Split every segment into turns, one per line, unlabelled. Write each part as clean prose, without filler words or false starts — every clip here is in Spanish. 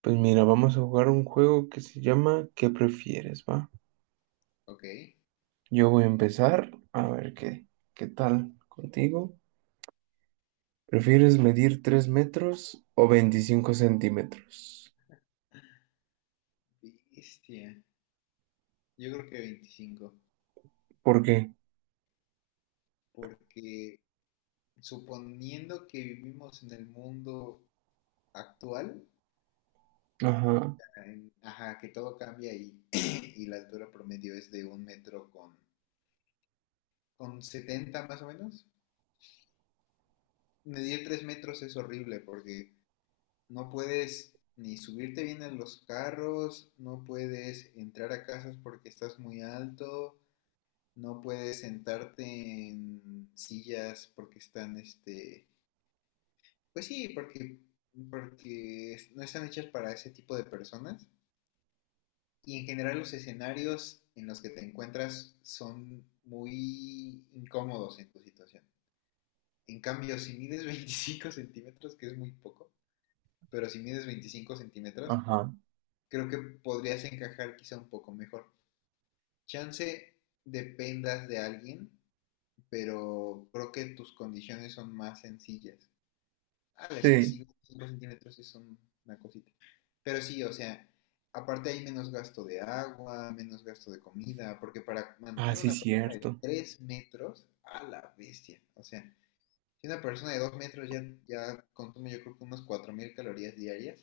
Pues mira, vamos a jugar un juego que se llama ¿Qué prefieres, va?
Ok,
Yo voy a empezar a ver qué, qué tal contigo. ¿Prefieres medir 3 metros o 25 centímetros?
bestia. Yo creo que 25,
¿Por qué?
porque suponiendo que vivimos en el mundo actual,
Ajá,
ajá, que todo cambia y, y la altura promedio es de un metro con 70 más o menos, medir 3 metros es horrible porque no puedes ni subirte bien en los carros, no puedes entrar a casas porque estás muy alto, no puedes sentarte en sillas porque están, pues sí, porque no están hechas para ese tipo de personas. Y en general los escenarios en los que te encuentras son muy incómodos en tu situación. En cambio, si mides 25 centímetros, que es muy poco, pero si mides 25 centímetros,
ajá.
creo que podrías encajar quizá un poco mejor. Chance dependas de alguien, pero creo que tus condiciones son más sencillas. Ah, es que
Sí.
sí, 5 centímetros es una cosita. Pero sí, o sea, aparte hay menos gasto de agua, menos gasto de comida, porque para
Ah,
mantener
sí,
una persona de
cierto.
3 metros, a la bestia. O sea, si una persona de 2 metros ya, ya consume yo creo que unas 4,000 calorías diarias,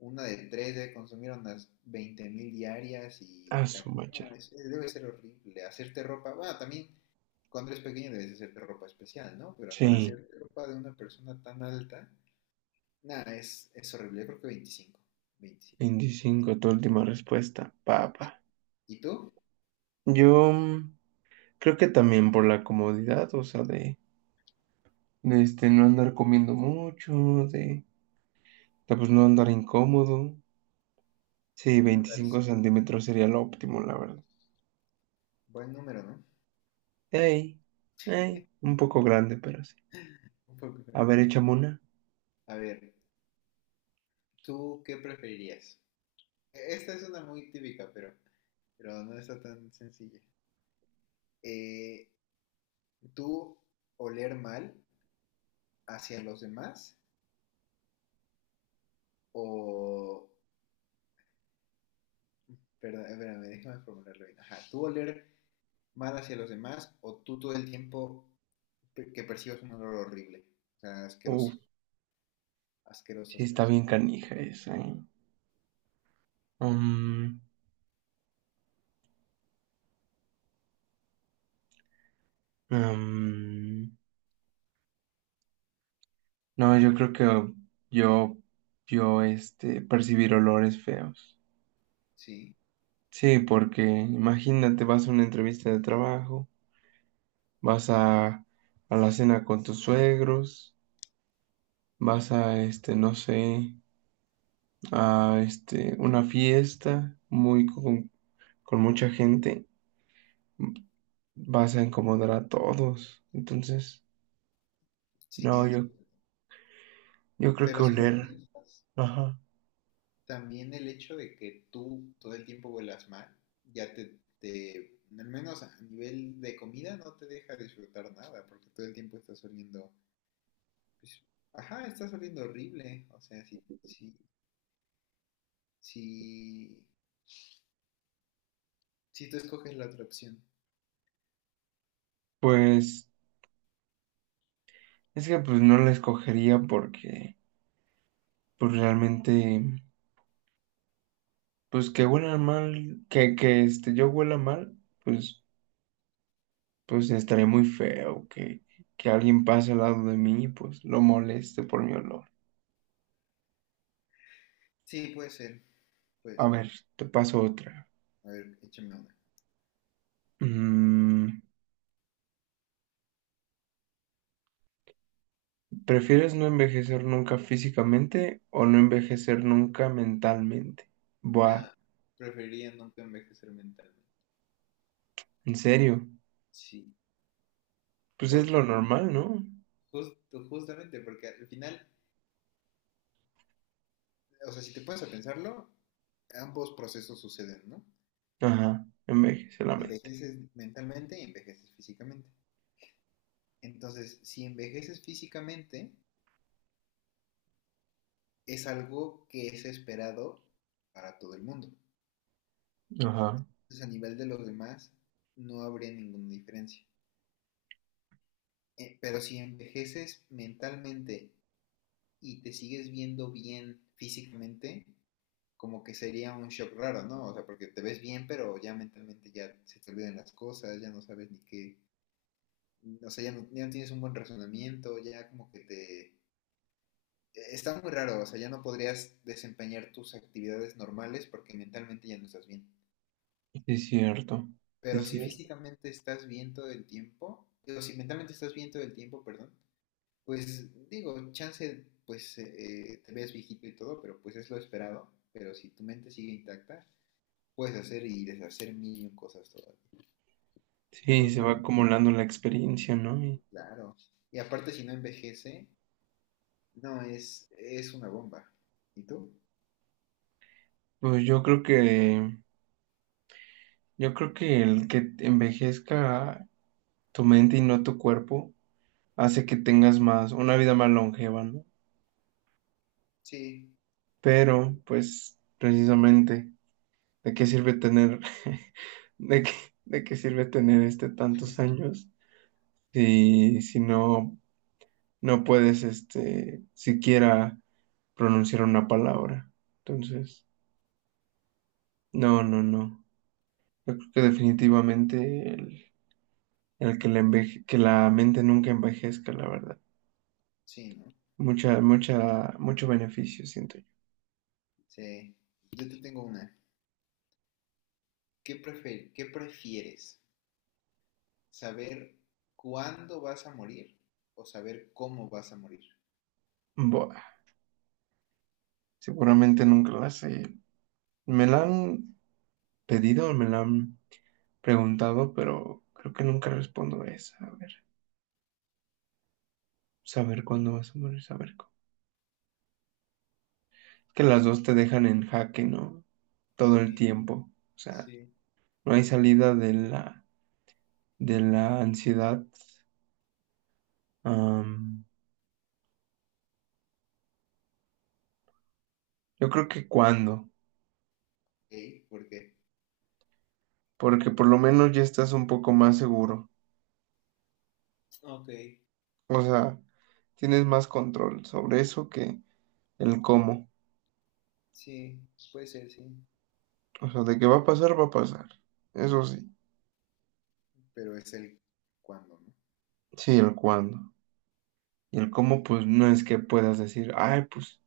una de 3 debe consumir unas 20,000 diarias y
Ah,
la
su macha.
no, debe ser horrible. Hacerte ropa, bueno, también cuando eres pequeño debes hacerte ropa especial, ¿no? Pero para
Sí,
hacerte ropa de una persona tan alta. Nada, es horrible. Yo creo que veinticinco.
25. Tu última respuesta, papá.
¿Y tú?
Yo creo que también por la comodidad, o sea, de, este, no andar comiendo mucho, de, pues no andar incómodo. Sí,
Un
25
pulgarcito.
centímetros sería lo óptimo, la verdad.
Buen número, ¿no?
Ey, ey, un poco grande, pero sí.
Un pulgar.
A ver, échame una.
A ver, ¿tú qué preferirías? Esta es una muy típica, pero no está tan sencilla. Eh, ¿Tú oler mal hacia los demás? O. Perdón, espérame, déjame formularlo bien. Ajá, ¿tú oler mal hacia los demás o tú todo el tiempo que percibas un olor horrible? O sea,
Uf,
asqueroso. Asqueroso,
sí está
asqueroso.
bien canija esa, ¿eh? Um, um, no, yo creo que yo, yo, este, percibir olores feos.
Sí.
Sí, porque imagínate, vas a una entrevista de trabajo, vas a la cena con tus suegros, vas a, este, no sé, a, este, una fiesta muy con mucha gente vas a incomodar a todos. Entonces,
Sí
no,
es.
yo, creo que
Pero si lo
oler,
piensas,
ajá.
también el hecho de que tú todo el tiempo vuelas mal, ya te, al menos a nivel de comida, no te deja disfrutar nada, porque todo el tiempo estás oliendo, pues, ajá, estás oliendo horrible. O sea, si, si tú escoges la otra opción.
Pues es que pues no la escogería porque pues realmente pues que huela mal, que este yo huela mal, pues pues estaría muy feo que alguien pase al lado de mí y pues lo moleste por mi olor.
Sí, puede ser, puede
A
ser.
ver, te paso otra.
A ver, échame una.
Mm, ¿Prefieres no envejecer nunca físicamente o no envejecer nunca mentalmente? Buah,
Nah, preferiría nunca envejecer mentalmente.
¿en serio?
Sí,
Pues es lo
porque
normal, ¿no?
jus- justamente, porque al final, o sea, si te pones a pensarlo, ambos procesos suceden, ¿no?
Ajá, envejece la mente.
Envejeces mentalmente y envejeces físicamente. Entonces, si envejeces físicamente, es algo que es esperado para todo el mundo.
Ajá,
Entonces, a nivel de los demás, no habría ninguna diferencia. Pero si envejeces mentalmente y te sigues viendo bien físicamente, como que sería un shock raro, ¿no? O sea, porque te ves bien, pero ya mentalmente ya se te olvidan las cosas, ya no sabes ni qué. O sea, ya no tienes un buen razonamiento, ya como que te. Está muy raro, o sea, ya no podrías desempeñar tus actividades normales porque mentalmente ya no estás bien.
sí es cierto, sí
Pero
es
si
cierto.
físicamente estás bien todo el tiempo, o si mentalmente estás bien todo el tiempo, perdón, pues digo, chance, pues te ves viejito y todo, pero pues es lo esperado. Pero si tu mente sigue intacta, puedes hacer y deshacer mil cosas todavía. O sea,
Sí,
creo que
se
la
va
mente,
acumulando la experiencia, ¿no? Y,
claro. Y aparte, si no envejece, no, es una bomba. ¿Y tú?
pues yo creo que el que envejezca tu mente y no tu cuerpo hace que tengas más, una vida más longeva, ¿no?
Sí,
Pero, pues, precisamente. ¿De qué sirve tener, de qué, de qué sirve tener este tantos años si, no, no puedes este siquiera pronunciar una palabra? Entonces, no, no, no. Yo creo que definitivamente el que que la mente nunca envejezca, la verdad.
sí, ¿no?
Mucha, mucha, mucho beneficio, siento yo.
Sí. Yo te tengo una. ¿Qué prefieres? ¿Saber cuándo vas a morir o saber cómo vas a morir?
Buah, seguramente nunca la sé. Me la han pedido, me la han preguntado, pero creo que nunca respondo esa. A ver. Saber cuándo vas a morir, saber cómo. Que las dos te dejan en jaque, ¿no? Todo el
Sí,
tiempo. O sea,
sí.
no hay salida de la, ansiedad. Am, yo creo que cuándo,
¿Ok? ¿Por qué?
porque por lo menos ya estás un poco más seguro.
Ok,
O sea, tienes más control sobre eso que el cómo.
sí, puede ser, sí.
O sea, de que va a pasar, va a pasar. Eso sí.
Pero es el cuándo, ¿no?
Sí, el cuándo. Y el cómo, pues no es que puedas decir, ay, pues,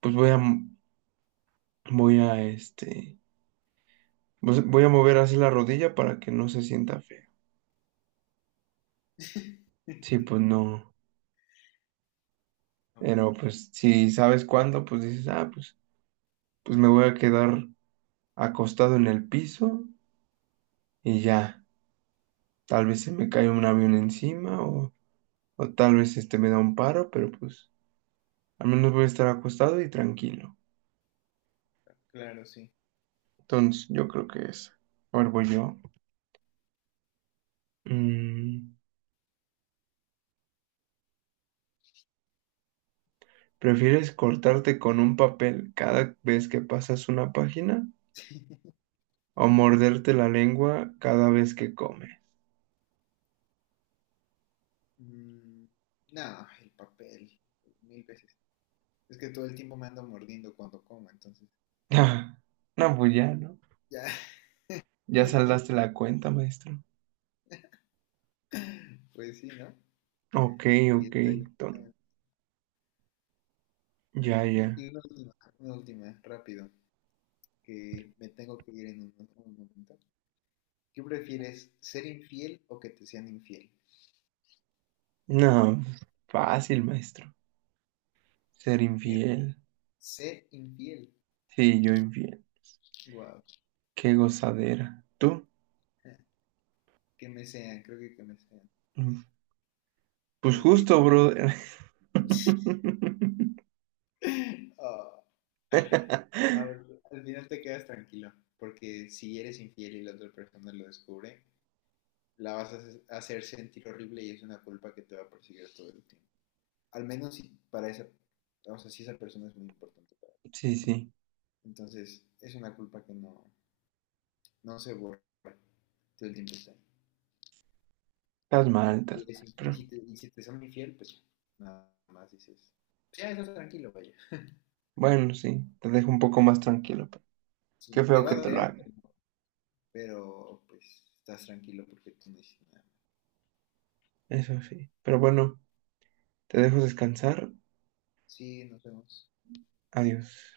pues voy a este pues voy a mover así la rodilla para que no se sienta feo. Sí, pues no.
Ah, pues,
Pero pues si sabes cuándo, pues dices, ah, pues me voy a quedar acostado en el piso y ya. Tal vez se me cae un avión encima o tal vez este me da un paro, pero pues al menos voy a estar acostado y tranquilo.
claro, sí.
Entonces, yo creo que es. Ahora voy yo. Mm, ¿Prefieres cortarte con un papel cada vez que pasas una página o morderte la lengua cada vez que comes?
Mm, no, el papel, mil veces. Es que todo el tiempo me ando mordiendo cuando como, entonces,
Ah, no, pues ya, ¿no?
ya,
Ya saldaste la cuenta, maestro.
pues sí, ¿no?
Ok,
Y
ok.
está ahí,
ton-
no. Ah,
ya, ya.
y una última, rápido, que me tengo que ir en un momento. ¿Qué prefieres, ser infiel o que te sean infiel?
No, pues, fácil, maestro. Ser
Que
infiel.
ser infiel,
Sí, yo infiel.
wow,
Qué gozadera. ¿Tú?
que me sean, creo que me sean,
Mm, Pues
porque
justo, brother.
ah, al final te quedas tranquilo, porque si eres infiel y la otra persona lo descubre, la vas a hacer sentir horrible y es una culpa que te va a perseguir todo el tiempo. Al menos si para esa, o sea, si esa persona es muy importante.
Sí, sí.
Entonces, es una culpa que no, no se borra, todo el tiempo está ahí.
Estás mal,
Y,
estás
eres
mal. Pero
y si te son infiel, pues nada más dices, pues ya estás tranquilo, vaya.
bueno, sí. Te dejo un poco más tranquilo. Pero qué
Sí, te
feo
va a
que te lo
doler,
hagan.
pero, pues estás tranquilo porque tú no hiciste nada más.
Eso sí. Pero bueno, te dejo descansar.
Sí, nos vemos.
Adiós.